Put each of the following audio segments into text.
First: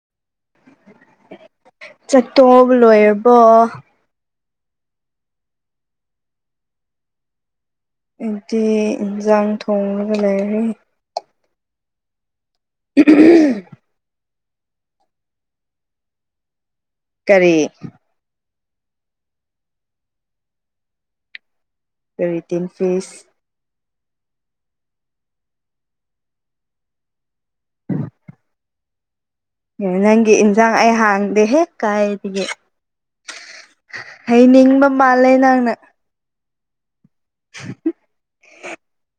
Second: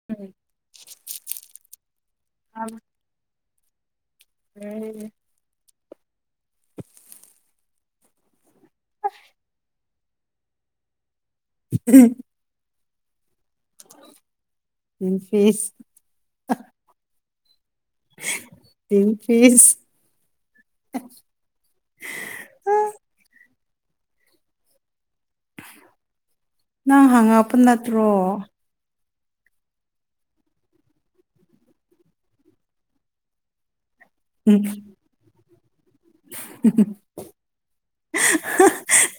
[inaudible] ꯆꯠꯇꯣꯛꯑꯕꯣ ꯂꯣꯏꯔꯕꯣ [unintelligible] ꯏꯗꯤ ꯏꯟꯖꯥꯡ ꯊꯣꯡꯔꯒ ꯂꯩꯔꯤ [inaudible] [inaudible] ꯏꯟ ꯐꯤꯁ ꯀꯔꯤ ꯇꯤꯟ ꯄꯤꯁ ꯀꯔꯤ ꯇꯤꯟ ꯐꯤꯁ ꯅꯪ ꯍꯪꯉꯛꯄ ꯅꯠꯇ꯭ꯔꯣ ꯑꯦ ꯅꯪꯒꯤ ꯏꯟꯖꯥꯡ ꯑꯩ ꯍꯥꯡꯗꯦꯍꯦ ꯀꯥꯏꯗꯒꯤ ꯎꯝ ꯍꯩꯅꯤꯡꯕ ꯃꯥꯜꯂꯦ ꯅꯪꯅ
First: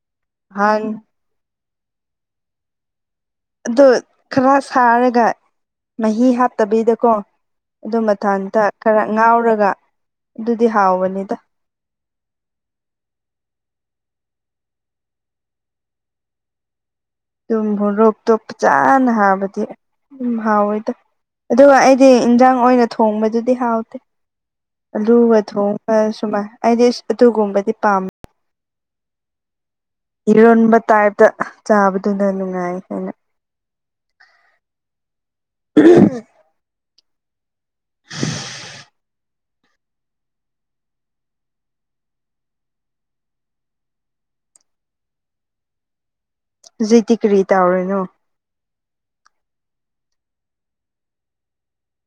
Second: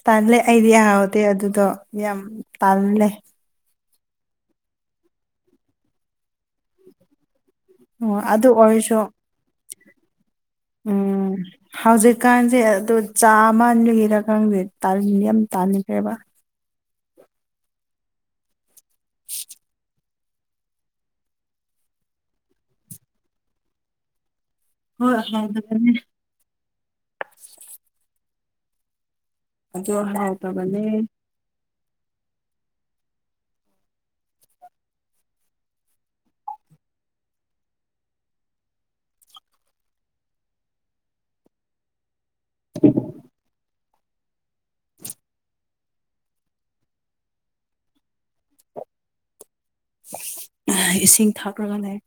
ꯇꯜꯂꯦ ꯑꯩꯗꯤ ꯍꯥꯡ ꯍꯥꯎꯠ ꯇꯦ ꯑꯗꯨꯗꯣ ꯌꯥꯝ ꯇꯜꯂꯦ ꯑꯗꯣ ꯈꯔ ꯁꯥꯔꯒ ꯃꯍꯤ ꯍꯥꯞꯇꯕꯤꯩꯗꯀꯣ ꯑꯗꯨ ꯑꯣ ꯃꯊꯟꯇ ꯑꯣꯏꯔꯁꯨ ꯈꯔ ꯉꯥꯎꯔꯒ ꯗꯨꯗꯤ ꯎꯝ ꯍꯥꯎꯕꯅꯤꯗ ꯍꯧꯖꯤꯛꯀꯥꯟꯁꯦ ꯑꯗꯨ ꯆꯥꯃꯟꯕꯒꯤꯔꯥ ꯈꯪꯗꯦ ꯇꯟ ꯌꯥꯝ ꯇꯥꯟꯈ꯭ꯔꯦꯕ ꯑꯗꯨꯝ ꯃꯣꯔꯣꯇꯣ ꯐꯖꯅ ꯍꯥꯕꯗꯤ ꯎꯝ ꯍꯥꯎꯋꯦꯗ ꯑꯗꯨꯒ ꯑꯩꯗꯤ ꯏꯟꯖꯥꯡ ꯑꯣꯏꯅ ꯊꯣꯡꯕꯗꯨꯗꯤ ꯍꯥꯎꯇꯦ ꯍꯣꯏ ꯑꯂꯨꯒ ꯊꯣꯡ ꯍꯥꯎꯇꯕꯅꯦ ꯁꯨꯃꯥꯏ ꯑꯩꯗꯤ ꯑꯗꯨꯒꯨꯝꯕꯗꯤ ꯄꯥꯝ ꯑꯗꯨ ꯏꯔꯣꯟꯕ ꯇꯥꯏꯞꯇ ꯆꯥꯕꯗꯨꯅ ꯅꯨꯡꯉꯥꯏ ꯍꯥꯏꯅ [inaudible] ꯍꯧꯖꯤꯛꯇꯤ ꯀꯔꯤꯇꯥꯎꯔꯤꯅꯣ ꯏꯁꯤꯡ ꯊꯛꯔꯒ ꯂꯩ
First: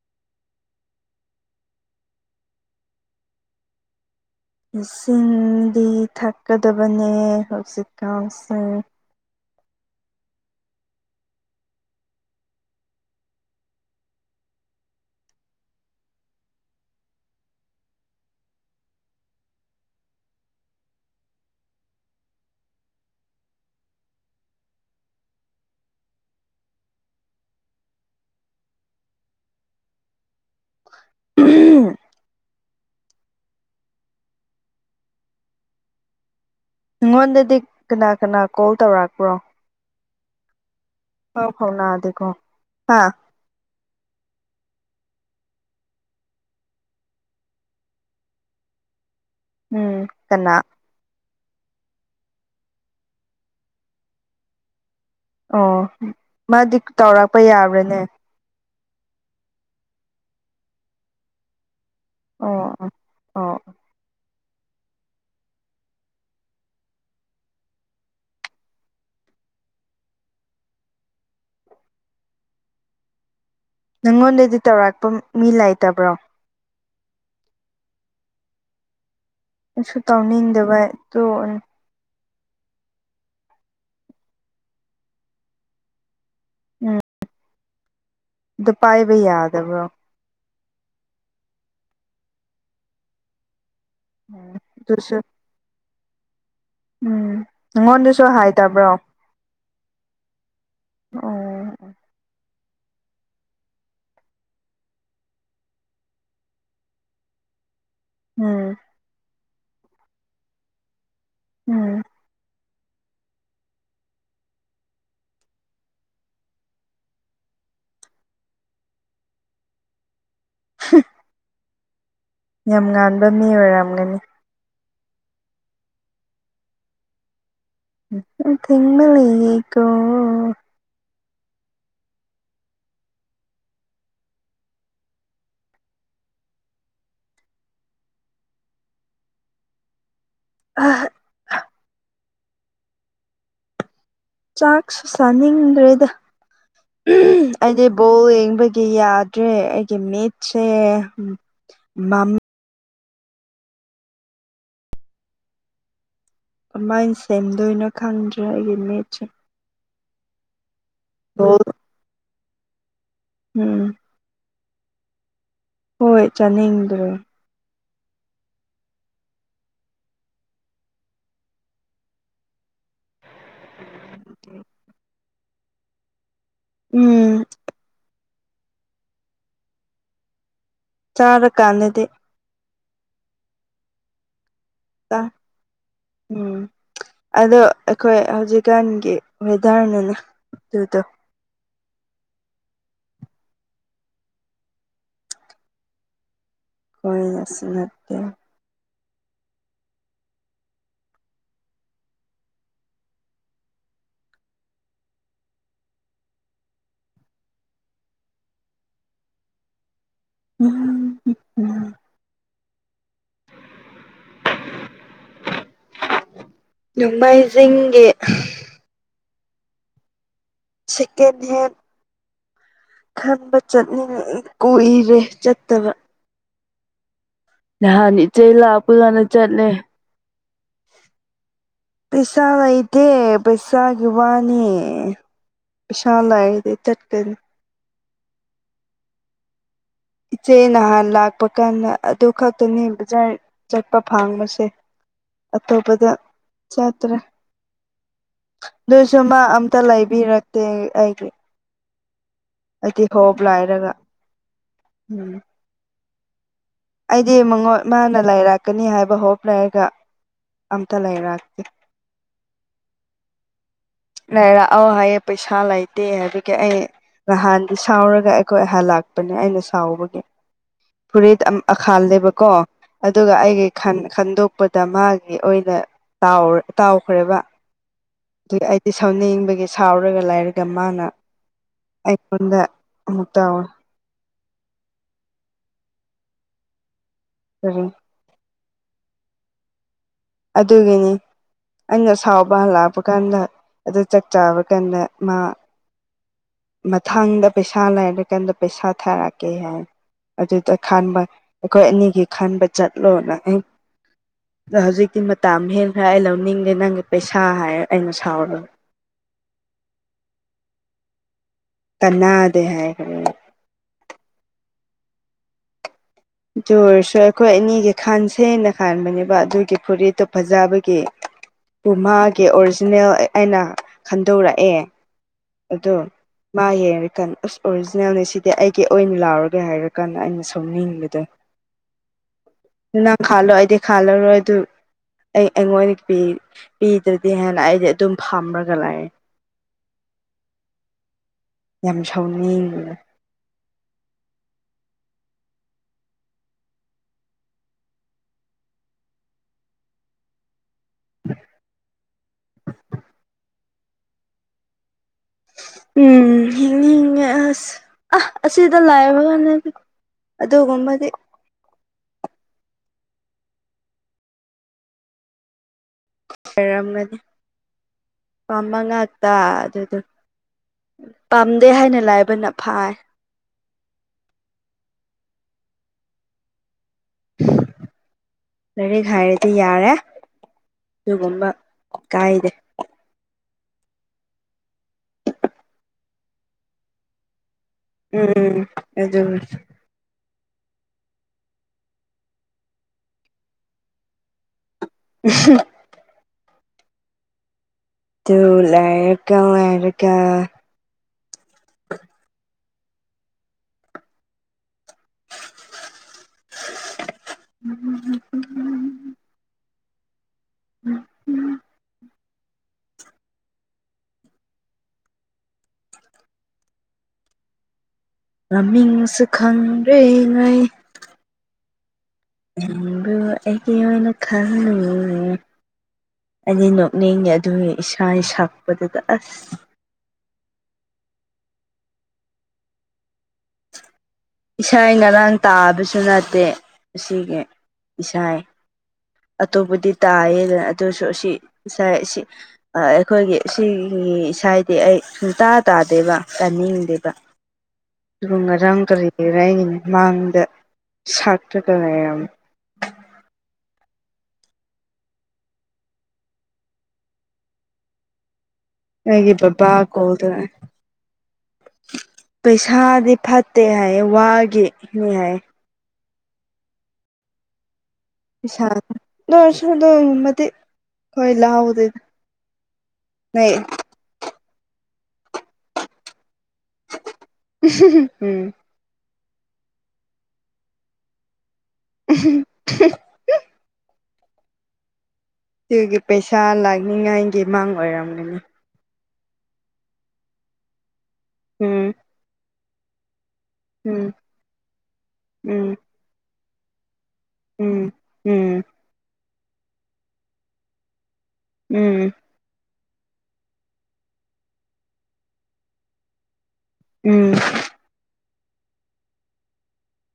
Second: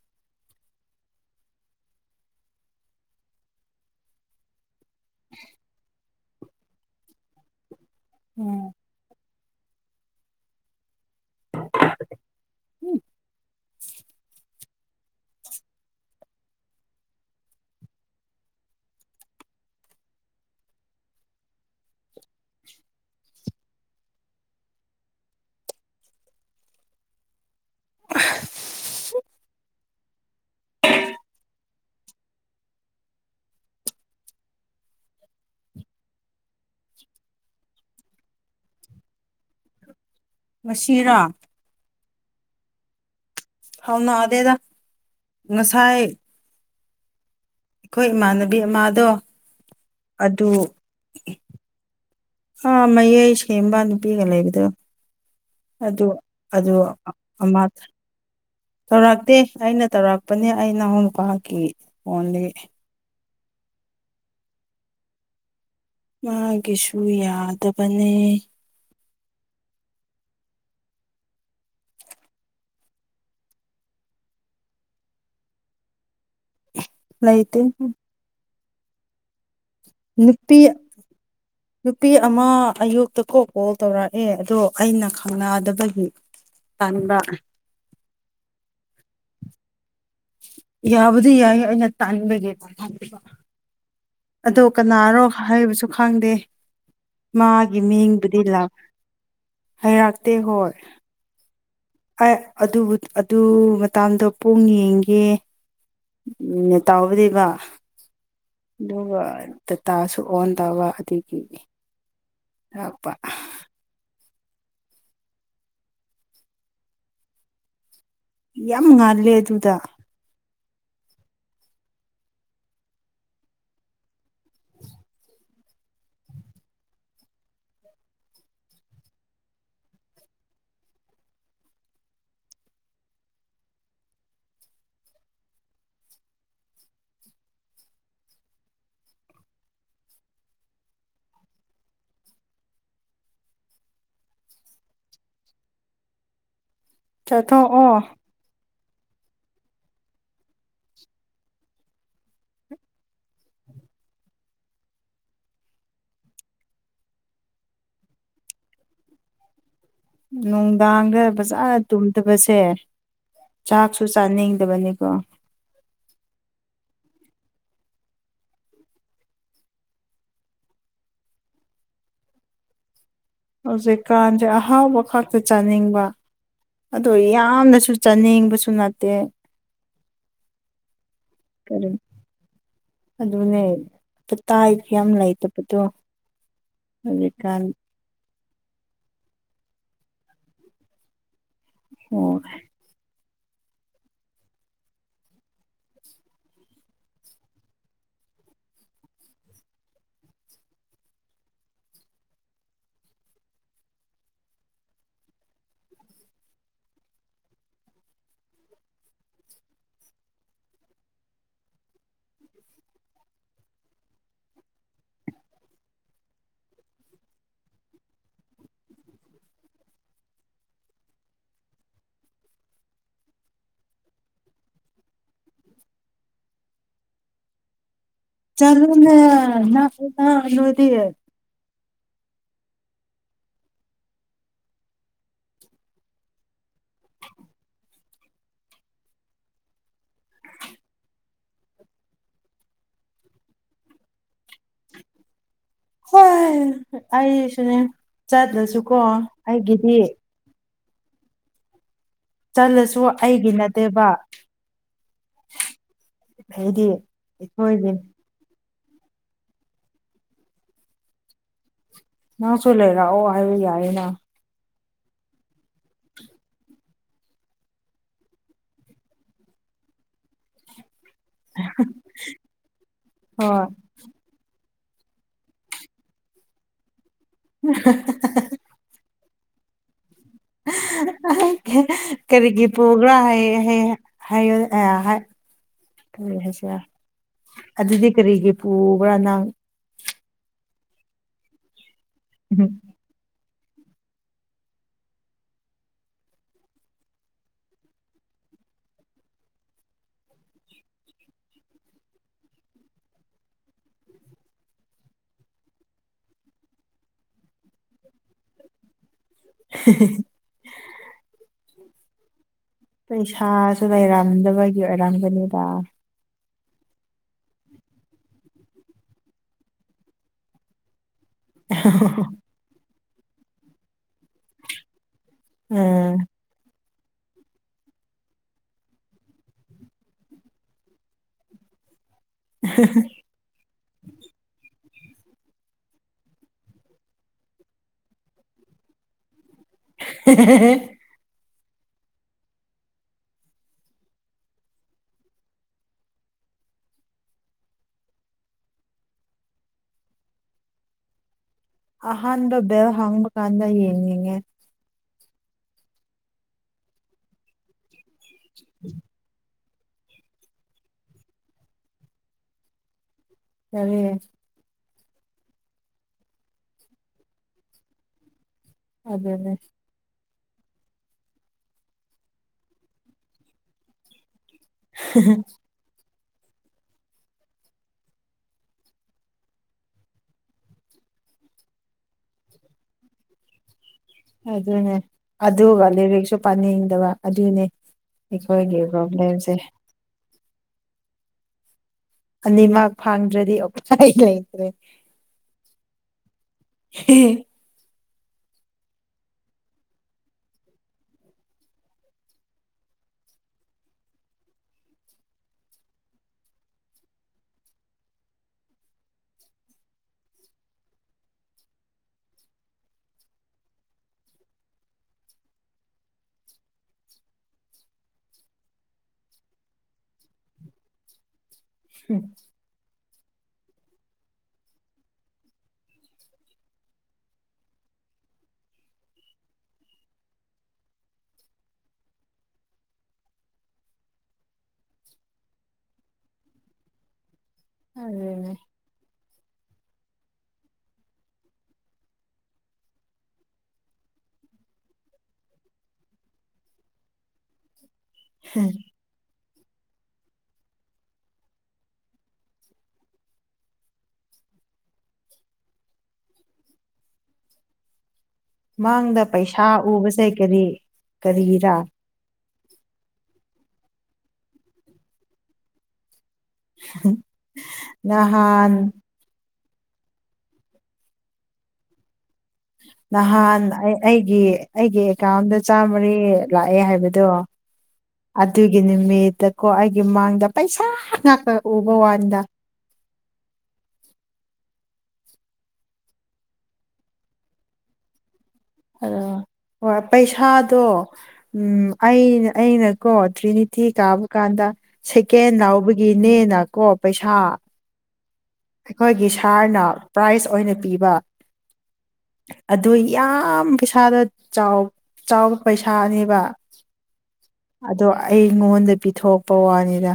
ꯏꯁꯤꯡꯗꯤ ꯊꯛꯀꯗꯕꯅꯦ ꯍꯧꯖꯤꯛꯀꯥꯟꯁꯦ ꯎꯝ ꯎꯝ [inaudible] ꯅꯉꯣꯟꯗꯗꯤ ꯀꯅꯥ ꯀꯅꯥ ꯀꯣꯜ ꯇꯧꯔꯛꯄ꯭ꯔꯣ ꯉꯁꯤꯔꯥ ꯄꯥꯎ ꯐꯥꯎꯅꯗꯦꯀꯣ ꯍꯥ ꯐꯥꯎꯅꯗꯦꯗ ꯉꯁꯥꯏ ꯑꯩꯈꯣꯏ ꯏꯃꯥꯟꯅꯕꯤ ꯑꯃꯗꯣ ꯎꯝ ꯑꯗꯨ ꯀꯅꯥ ꯑꯥ ꯃꯌꯥꯏ ꯁꯦꯝꯕ ꯅꯨꯄꯤꯒ ꯂꯩꯕꯗꯣ ꯑꯣ ꯑꯗꯨ ꯑꯗꯨ ꯃꯥꯗꯤ ꯇꯧꯔꯛꯄ ꯑꯃ ꯌꯥꯕ꯭ꯔꯥꯅꯦ ꯇꯧꯔꯛꯇꯦ ꯑꯩꯅ ꯇꯧꯔꯛꯄꯅꯦ ꯑꯩ ꯏꯅꯥꯎꯅꯨꯄꯥꯒꯤ ꯐꯣꯟꯗꯒꯤ ꯑꯣ ꯑꯣ ꯑꯣ ꯃꯥꯒꯤꯁꯨ ꯌꯥꯗꯕꯅꯦ ꯅꯪꯉꯣꯟꯗꯗꯤ ꯇꯧꯔꯛꯄ ꯃꯤ ꯂꯩꯇꯕ꯭ꯔꯣ ꯂꯩꯥꯇꯦ ꯑꯩꯁꯨ ꯅꯨꯄꯤ ꯇꯧꯅꯤꯡꯗꯕꯩ ꯇꯣꯛꯑꯦ ꯅꯨꯄꯤ ꯑꯃ ꯑꯌꯨꯛꯇ ꯀꯣ ꯀꯣꯜ ꯇꯧꯔꯛꯑꯦ ꯑꯗꯣ ꯑꯩꯅ ꯈꯪꯅꯗꯕꯒꯤ ꯇꯥꯟꯕ ꯗꯣ ꯄꯥꯏꯕ ꯌꯥꯗꯕ꯭ꯔꯣ ꯌꯥꯕꯨꯗꯤ ꯌꯥꯏ ꯑꯩꯅ ꯇꯥꯟꯕꯒꯤ [unintelligible] ꯎꯝ ꯑꯗꯣ ꯑꯗꯨꯁꯨ ꯀꯅꯥꯔꯣ ꯍꯥꯏꯕꯁꯨ ꯈꯪꯗꯦ ꯎꯝ ꯃꯥꯒꯤ ꯅꯪꯉꯣꯟꯗꯁꯨ ꯃꯤꯡꯕꯨꯗꯤ ꯂꯥꯛ ꯍꯥꯏꯗꯕ꯭ꯔꯣ ꯍꯩꯔꯥꯛꯇꯦ ꯍꯣꯏ ꯎꯝ ꯑꯩ ꯑꯗꯨꯕꯨ ꯑꯗꯨ ꯃꯇꯥꯛꯗꯣ ꯄꯨꯡ ꯌꯦꯡꯒꯦ ꯎꯝ ꯇꯥꯎꯕꯗꯤꯕ ꯎꯝ ꯑꯗꯨꯒ ꯗꯇꯥꯁꯨ ꯑꯣꯟ ꯇꯧꯕ ꯑꯗꯨꯒꯤ ꯎꯝ ꯌꯥꯛꯄ ꯌꯥꯝ ꯉꯥꯜꯂꯦ ꯑꯗꯨꯗ ꯍꯨꯝ ꯌꯥꯝ ꯉꯥꯟꯕ ꯃꯤ ꯑꯣꯏꯔꯝꯒꯅꯤ ꯌꯥꯍꯧꯊꯦꯛꯃꯟꯂꯤ ꯂꯩꯀꯣ ꯑ ꯆꯥꯛꯁꯨ ꯆꯥꯅꯤꯡꯗ꯭ꯔꯦꯗ ꯆꯠꯊꯣꯛꯑꯣ ꯑꯩꯗꯤ ꯕꯣꯜ ꯌꯦꯡꯕꯒꯤ ꯑꯩ ꯌꯥꯗ꯭ꯔꯦ ꯑꯩꯒꯤ ꯃꯤꯠꯁꯦ ꯃꯝ ꯑꯗꯨꯃꯥꯏꯅ ꯁꯦꯝꯗꯣꯏꯅꯣ ꯈꯪꯗ꯭ꯔꯦ ꯑꯩꯒꯤ ꯃꯤꯠꯁꯦ ꯅꯨꯡꯗꯥꯡꯗ ꯕꯣꯜ ꯐꯖꯥꯅ ꯇꯨꯝꯗꯕꯁꯦ ꯎꯝ ꯆꯥꯛꯁꯨ ꯆꯅꯤꯗꯕꯅꯤꯀꯣ ꯍꯣꯏ ꯆꯥꯅꯤꯡꯗ꯭ꯔꯦ ꯍꯧꯖꯤꯛꯀꯥꯟꯁꯦ ꯑꯍꯥꯎꯕ ꯈꯛꯇ ꯆꯥꯅꯤꯡꯕ ꯑꯗꯣ ꯎꯝ ꯌꯥꯝꯅꯁꯨ ꯆꯥꯅꯤꯡꯕꯁꯨ ꯅꯠꯇꯦ ꯀꯔꯤ ꯆꯥꯔꯀꯥꯟꯗꯗꯤ ꯑꯗꯨꯅꯦ ꯄꯇꯥꯏ ꯌꯥꯝ ꯂꯩꯇꯕꯗꯣ ꯎꯝ ꯑꯗꯣ ꯍꯧꯖꯤꯛꯀꯥꯟ ꯑꯩꯈꯣꯏ ꯍꯧꯖꯤꯛꯀꯥꯟꯒꯤ ꯋꯦꯗꯔꯅꯅꯦ ꯑꯗꯨꯗꯣ ꯑꯣ ꯍꯣꯏ ꯅꯠꯁꯨ ꯅꯠꯇꯦ ꯎꯝ ꯎ ꯅꯣꯡꯃꯩꯖꯤꯡꯒꯤ ꯁꯦꯀꯦꯟ ꯍꯦꯟ ꯈꯟꯕ ꯆꯠꯅꯤꯡꯉꯛ ꯢ ꯀꯨꯏꯔꯦ ꯆꯠꯇꯕ ꯅꯍꯥꯟ ꯅꯤ ꯆꯥꯂꯨꯅꯦ ꯅꯁꯨꯅ ꯅꯨꯏꯗꯤ ꯄꯩꯁꯥ ꯂꯩꯏꯇꯦ ꯄꯩꯁꯥꯒꯤ ꯋꯥꯅꯦ ꯄꯤꯁꯥ ꯂꯥꯏꯔꯗꯤ ꯆꯠꯀꯅꯤ ꯏꯆꯦ ꯅꯍꯥꯟ ꯂꯥꯛꯄ ꯀꯥꯟꯗ ꯑꯗꯨ ꯈꯛꯇꯅꯦ ꯕꯖꯥꯔ ꯆꯠꯄ ꯐꯥꯡꯕꯁꯦ ꯑꯇꯣꯞꯄꯗ ꯍꯣꯏ ꯆꯠꯇ꯭ꯔꯦ ꯑꯩꯁꯨꯅꯦ ꯆꯠꯂꯁꯨꯀꯣ ꯑꯗꯨꯁꯨ ꯃꯥ ꯑꯝꯇ ꯑꯩꯒꯤꯗꯤ ꯂꯩꯕꯤꯔꯛꯇꯦ ꯑꯩꯒꯤ ꯆꯠꯂꯁꯨ ꯑꯩꯗꯤ ꯍꯣꯞ ꯑꯩꯒꯤ ꯂꯥꯏꯔꯒ ꯅꯠꯇꯦꯕ ꯎꯝ ꯍꯩꯗꯤ ꯑꯩꯗꯤ ꯃꯉꯣꯟ ꯃꯥꯅ ꯂꯩꯔꯛꯀꯅꯤ ꯍꯥꯏꯕ ꯍꯣꯞ ꯂꯩꯒ ꯑꯝꯇ ꯂꯩꯔꯥꯛꯇꯦ ꯅꯪꯁꯨꯨ ꯂꯩꯔꯑꯣ ꯍꯥꯏꯕ ꯌꯥꯏꯅ ꯂꯩꯔꯛꯑꯣ ꯍꯥꯏꯌꯦ ꯄꯩꯁꯥ ꯂꯩꯇꯦ ꯍꯥꯏꯕꯒꯤ ꯑꯩ ꯅꯍꯥꯟꯗꯤ ꯁꯥꯎꯔꯒ ꯑꯩꯈꯣꯏ ꯍꯜꯂꯥꯛꯄꯅꯦ ꯑꯩꯅ ꯁꯥꯎꯕꯒꯤ ꯐꯨꯔꯤꯠ ꯑꯈꯥꯜꯂꯦꯕꯀꯣ ꯑꯗꯨꯒ ꯍꯣꯏ ꯑꯩꯒꯤ ꯈꯟ ꯈꯟꯗꯨꯞ ꯄꯗ ꯃꯥꯒꯤ ꯑꯣꯏꯅ ꯇꯥꯎꯔ ꯇꯥꯎꯈ꯭ꯔꯦꯕ ꯎꯝ ꯍ ꯍ ꯍ ꯑꯗꯨꯒꯤ ꯑꯩꯗꯤ ꯁꯥꯎꯅꯤꯡꯕꯒꯤ ꯁꯥꯎꯔꯒ ꯂꯩ ꯑꯥꯏꯒꯤ ꯀꯔꯤꯒꯤ ꯄꯨꯒ꯭ꯔꯥ ꯑꯃꯨꯛ ꯍꯥꯏꯌꯦ ꯇꯧꯋꯦ ꯍꯌꯦ ꯍꯥꯏꯌꯣ ꯑ ꯍꯥꯏ ꯀꯔꯤ ꯍꯥꯏꯁꯤꯔ ꯀꯔꯤ ꯑꯗꯨꯗꯤ ꯀꯔꯤꯒꯤ ꯄꯨꯕ꯭ꯔ ꯅꯪ ꯑꯗꯨꯒꯤꯅꯤ ꯑꯩꯅ ꯁꯥꯎꯕ ꯍꯜꯂꯛꯄ ꯀꯥꯟꯗ ꯑꯗꯨ ꯆꯛ ꯆꯥꯕ ꯀꯥꯟꯗ ꯃꯥ ꯃꯊꯥꯡꯗ ꯄꯩꯁꯥ ꯂꯩꯏꯔꯤꯀꯥꯟꯗ ꯄꯩꯁꯥ ꯊꯥꯔꯛꯀꯦ ꯍꯥꯏ ꯑꯗꯨꯗ ꯈꯟꯕ ꯑꯩꯈꯣꯏ ꯑꯅꯤꯒꯤ ꯈꯟꯕ ꯆꯠꯂꯣꯅ ꯑꯩ ꯑꯗꯣ ꯍꯧꯖꯤꯛꯇꯤ ꯃꯇꯥꯝ ꯍꯦꯟꯈ꯭ꯔ ꯑꯩ ꯂꯧꯅꯤꯡꯗꯦ ꯅꯪꯒꯤ ꯄꯩꯁꯥ ꯍꯥꯏꯔ ꯑꯩꯅ ꯁꯥꯎꯔ ꯍꯦꯍꯦꯍꯦ ꯀꯟꯅꯥꯗꯦ ꯍꯥꯏ ꯄꯩꯁꯥꯁꯨ ꯂꯩꯔꯝꯗꯕꯒꯤ ꯑꯣꯏꯔꯝꯒꯅꯤꯗ ꯨꯗꯨ ꯑꯣꯏꯔꯁꯨ ꯑꯈꯣꯏ ꯑꯅꯤꯒꯤ ꯈꯥꯟꯁꯦꯅ ꯈꯟꯕꯥꯅꯦꯕ ꯑꯗꯨꯒꯤ ꯐꯨꯔꯤꯠꯇꯣ ꯐꯥꯖꯕꯒꯤ ꯄꯨꯃꯥꯒꯤ ꯑꯣꯔꯖꯤꯅꯦꯜ ꯑꯩ ꯑꯩꯅ ꯈꯟꯗꯣꯔꯛꯑꯦ ꯑꯗꯣ ꯎꯝ ꯃꯥ ꯌꯦꯡꯔꯤꯀꯟ ꯎꯁ ꯑꯣꯔꯖꯤꯅꯦꯜꯅꯤ ꯁꯤꯗꯤ ꯑꯩꯒꯤ ꯑꯣꯏꯅ ꯂꯥꯎꯔꯒꯦ ꯍꯥꯏꯔ ꯀꯥꯟꯗ ꯑꯩꯅ ꯁꯥꯎꯅꯤꯡꯕ ꯇꯥ ꯅꯪ ꯈꯥꯜꯂꯣ ꯑꯩꯗꯤ ꯈꯥꯜꯂꯔꯣꯏ ꯑꯗꯨ ꯑꯩ ꯑꯩꯉꯣꯟꯀꯤ ꯄꯤꯗ꯭ꯔꯗꯤ ꯍꯥꯏꯅ ꯑꯩꯗꯤ ꯑꯗꯨꯝ ꯐꯝꯔꯒ ꯂꯩꯑꯦ ꯍꯦꯍꯦꯍꯦ ꯌꯥꯝ ꯁꯥꯎꯅꯤꯡ ꯑꯍꯥꯟꯕ ꯚꯦꯜ ꯍꯥꯡꯕ ꯀꯥꯟꯗ ꯌꯦꯡꯅꯤꯡꯉꯦ ꯎꯝ ꯌꯦꯡꯅꯤꯡꯉꯦ ꯑꯁ ꯑ ꯑꯁꯤꯗ ꯂꯩꯕ [unintelligible] ꯑꯗꯨꯒꯨꯝꯕꯗꯤ ꯀꯔꯤ ꯈꯔꯝꯒꯅꯤ ꯄꯥꯝꯕ ꯉꯥꯛꯇ ꯑꯗꯨꯅꯦ ꯑꯗꯨꯗꯨ ꯄꯥꯝꯗꯦ ꯍꯥꯏꯅ ꯂꯥꯏꯕꯅ ꯐꯥꯏ ꯍꯥ ꯍꯥ ꯂꯩꯏꯔꯤꯛ ꯍꯩꯔꯗꯤ ꯌꯥꯔꯦ ꯗꯨꯒꯨꯝꯕ ꯀꯥꯏꯗꯦ ꯑꯗꯨꯅꯦ ꯑꯗꯨꯒ ꯂꯦꯔꯤꯛꯁꯨ ꯄꯥꯅꯤꯡꯗꯕ ꯑꯗꯨꯅꯦ ꯎꯝ ꯑꯩꯈꯣꯏꯒꯤ ꯑꯗꯨ ꯄ꯭ꯔꯣꯕ꯭ꯂꯦꯝꯁꯦ ꯑꯅꯤꯃꯛ ꯐꯪꯗ꯭ꯔꯗꯤ ꯑꯣꯄꯥꯏ ꯂꯩꯇ꯭ꯔꯦ ꯎꯍꯝ ꯍꯍꯤ ꯑꯗꯨ ꯂꯥꯏꯔ ꯀꯋꯥꯏꯔ ꯀꯥ ꯍꯝ ꯍꯝ ꯍꯝ ꯍꯝ [unintelligible] ꯎꯝ ꯎꯝꯝ [unintelligible] ꯃꯃꯤꯡꯁꯨ ꯈꯪꯗ꯭ꯔꯦꯉꯩ ꯍꯨꯝ ꯅꯪꯕꯨ ꯑꯩꯒꯤ ꯑꯣꯏꯅ ꯈꯟꯂꯨꯔꯦ ꯑꯗꯤ ꯅꯣꯛꯅꯤꯡꯉꯦ ꯑꯗꯨꯒꯤ ꯏꯁꯩ ꯁꯛꯄꯗꯨꯗ ꯑꯁ ꯏꯁꯩ ꯉꯔꯥꯡ ꯇꯥꯕꯁꯨ ꯅꯠꯇꯦ ꯑꯁꯤꯒꯤ ꯏꯁꯩ ꯑꯗꯨꯅꯦ ꯑꯇꯣꯞꯄꯗꯤ ꯇꯥꯏꯌꯦꯗꯅ ꯑꯗꯨꯁꯨ ꯁꯤ ꯏꯁꯩ ꯑꯥꯁꯤ ꯑꯩꯈꯣꯏꯒꯤ ꯁꯤ ꯏꯁꯩꯗꯤ ꯑꯩ ꯁꯨꯡꯇꯥ ꯇꯥꯗꯦꯕ ꯇꯥꯅꯤꯡꯗꯦꯕ ꯑꯗꯨꯒ ꯉꯔꯥꯡ ꯀꯔꯤꯔ ꯑꯩꯒꯤ ꯃꯥꯡꯗ ꯁꯛꯇꯥꯅꯥ ꯌꯥꯝ ꯃꯡꯗ ꯑꯩꯒꯤ ꯄꯩꯁꯥ ꯕꯕꯥ ꯀꯣꯜ ꯎꯕꯁꯦ ꯇꯧꯔꯛꯑꯦ ꯀꯔꯤ ꯀꯔꯤꯔꯥ ꯄꯩꯁꯥꯗꯤ ꯐꯠꯇꯦ ꯍꯥꯏꯌꯦ ꯋꯥꯒꯤꯅꯤ ꯍꯥꯏꯌꯦ [unintelligible] ꯁꯥ ꯑꯗꯨꯑꯣꯏꯔꯁꯨ ꯑꯗꯨ ꯉꯝꯃꯗꯤ ꯑꯩꯈꯣꯏ ꯂꯧꯍꯧꯗꯣꯏꯕ ꯅꯍꯥꯟ ꯑꯩ ꯑꯩꯒꯤ ꯑꯩꯒꯤ ꯑꯦꯀꯥꯎꯟꯗ ꯆꯥꯝꯃꯥꯔꯤ ꯂꯥꯛꯑꯦ ꯍꯥꯏꯕꯗꯣ ꯎꯝ ꯑꯗꯨꯏ ꯑꯩꯒꯤ ꯅꯨꯃꯤꯠꯇ ꯀꯣ ꯑꯩꯒꯤ ꯃꯥꯡꯗ ꯄꯩꯁꯥ ꯉꯥꯛꯇ ꯎꯕ ꯋꯥꯅꯤꯗ ꯁꯤꯒꯤ ꯄꯩꯁꯥ ꯂꯥꯛꯅꯤꯡꯉꯥꯏꯒꯤ ꯃꯡ ꯑꯣꯏꯔꯝꯒꯅꯤ ꯑꯣ ꯍꯣꯏ ꯄꯩꯁꯥꯗꯣ ꯎꯝ ꯑꯩꯅ ꯑꯩꯅꯀꯣ ꯇ꯭ꯔꯤꯅꯤ ꯊꯤ ꯎꯝ ꯀꯥꯕ ꯀꯥꯟꯗ ꯁꯦꯀꯦꯟ ꯎꯝ ꯂꯥꯎꯕꯒꯤꯅꯦꯅ ꯀꯣ ꯄꯩꯁꯥ ꯎꯝ ꯎꯝ ꯑꯩꯈꯣꯏꯒꯤ ꯁꯥꯍꯔꯅ ꯄ꯭ꯔꯥꯏꯖ ꯑꯣꯏꯅ ꯄꯤꯕ ꯎꯝ ꯑꯗꯨ ꯌꯥꯝ ꯄꯩꯁꯥꯗꯣ ꯆꯥꯎ ꯆꯥꯎꯕ ꯄꯩꯁꯥꯅꯦꯕ ꯎꯝ ꯑꯗꯣ ꯑꯩꯉꯣꯟꯗ ꯄꯤꯊꯣꯛꯄ ꯋꯥꯅꯤꯗ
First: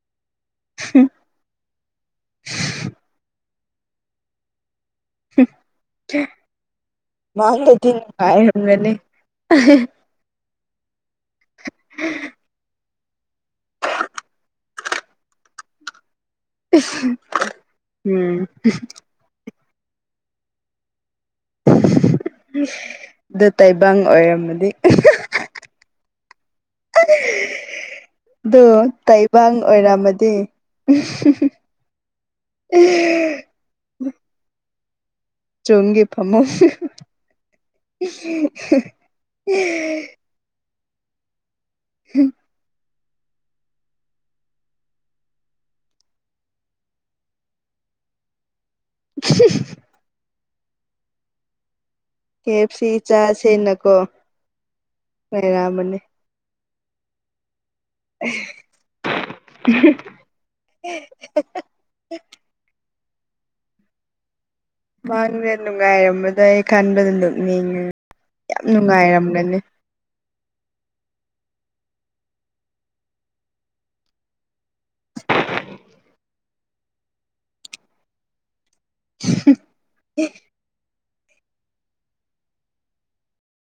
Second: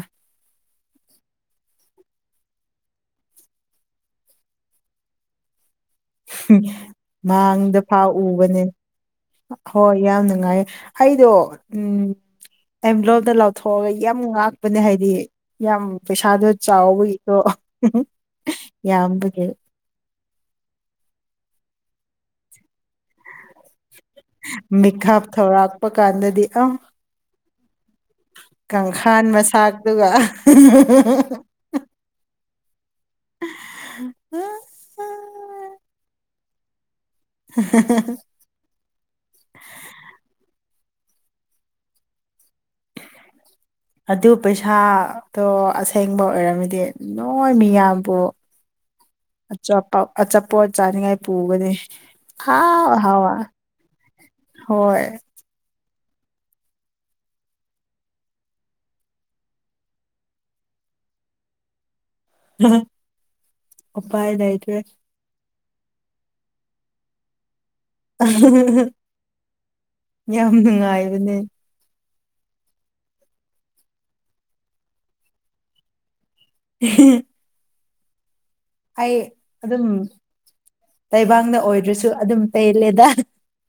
[unintelligible] ꯃꯥꯡꯗ ꯃꯡꯗꯨꯗꯤ ꯐꯥꯎ ꯎꯕꯅꯦ ꯅꯨꯡꯉꯥꯏꯔꯝꯒꯅꯤ ꯍꯣꯏ ꯌꯥꯝ ꯅꯨꯡꯉꯥꯏꯌꯦ ꯑꯩꯗꯣ ꯎꯝ ꯑꯦꯝ ꯕ꯭ꯂꯣꯞꯇ ꯂꯥꯎꯊꯣꯛꯑꯒ ꯌꯥꯝ ꯉꯥꯛꯄꯅꯦ ꯍꯥꯏꯗꯤ ꯌꯥꯝ ꯄꯩꯁꯥꯗꯣ ꯆꯥꯎꯕꯒꯤꯀꯣ ꯎꯝ ꯌꯥꯝꯕꯒꯤ ꯑꯗꯨ ꯇꯥꯏꯕꯪ ꯑꯣꯏꯔꯝ ꯃꯗꯤ ꯃꯤꯀꯞ ꯊꯧꯔꯛꯄ ꯀꯥꯟꯗꯗꯤ ꯑ [unintelligible] ꯑꯗꯨ ꯀꯥꯡꯈꯥꯟ ꯇꯥꯏꯕꯡ ꯃꯁꯥꯛꯇꯨꯒ ꯑꯣꯏꯔꯝꯃꯗꯤ [unintelligible] [unintelligible] ꯆꯣꯡꯒꯦ ꯐꯃꯨꯡ [unintelligible] [unintelligible] ꯑꯗꯨ ꯄꯩꯁꯥꯗꯣ ꯑꯁꯦꯡꯕ ꯑꯣꯏꯔꯝꯃꯤꯗꯤ ꯅꯣꯏ ꯃꯤꯌꯥꯝꯕꯨ ꯑꯆꯥꯄ ꯑꯆꯥꯄꯣꯠ ꯆꯥꯅꯤꯡꯉꯥꯏ ꯄꯨꯒꯅꯤ ꯀꯦꯞ ꯑꯍꯥꯎ ꯁꯤ ꯑꯍꯥꯎꯕ ꯆꯥꯥꯁꯦꯅꯀꯣ ꯍꯣꯏ ꯂꯩꯔꯕꯅꯤ [unintelligible] ꯎꯄꯥꯏ ꯂꯩꯏꯇ꯭ꯔꯦ ꯃꯡꯗ ꯅꯨꯡꯉꯥꯏꯔꯝꯕꯗꯣ ꯏꯊꯟꯗ ꯅꯣꯛꯅꯤꯡꯉꯤ ꯌꯥꯝ ꯅꯨꯡꯉꯥꯏꯕꯅꯦ [unintelligible] ꯑꯩ ꯑꯗꯨꯝ ꯇꯥꯏꯕꯡꯅ ꯑꯣꯏꯗ꯭ꯔꯁꯨ ꯑꯗꯨꯝ ꯄꯦꯜꯂꯦꯗ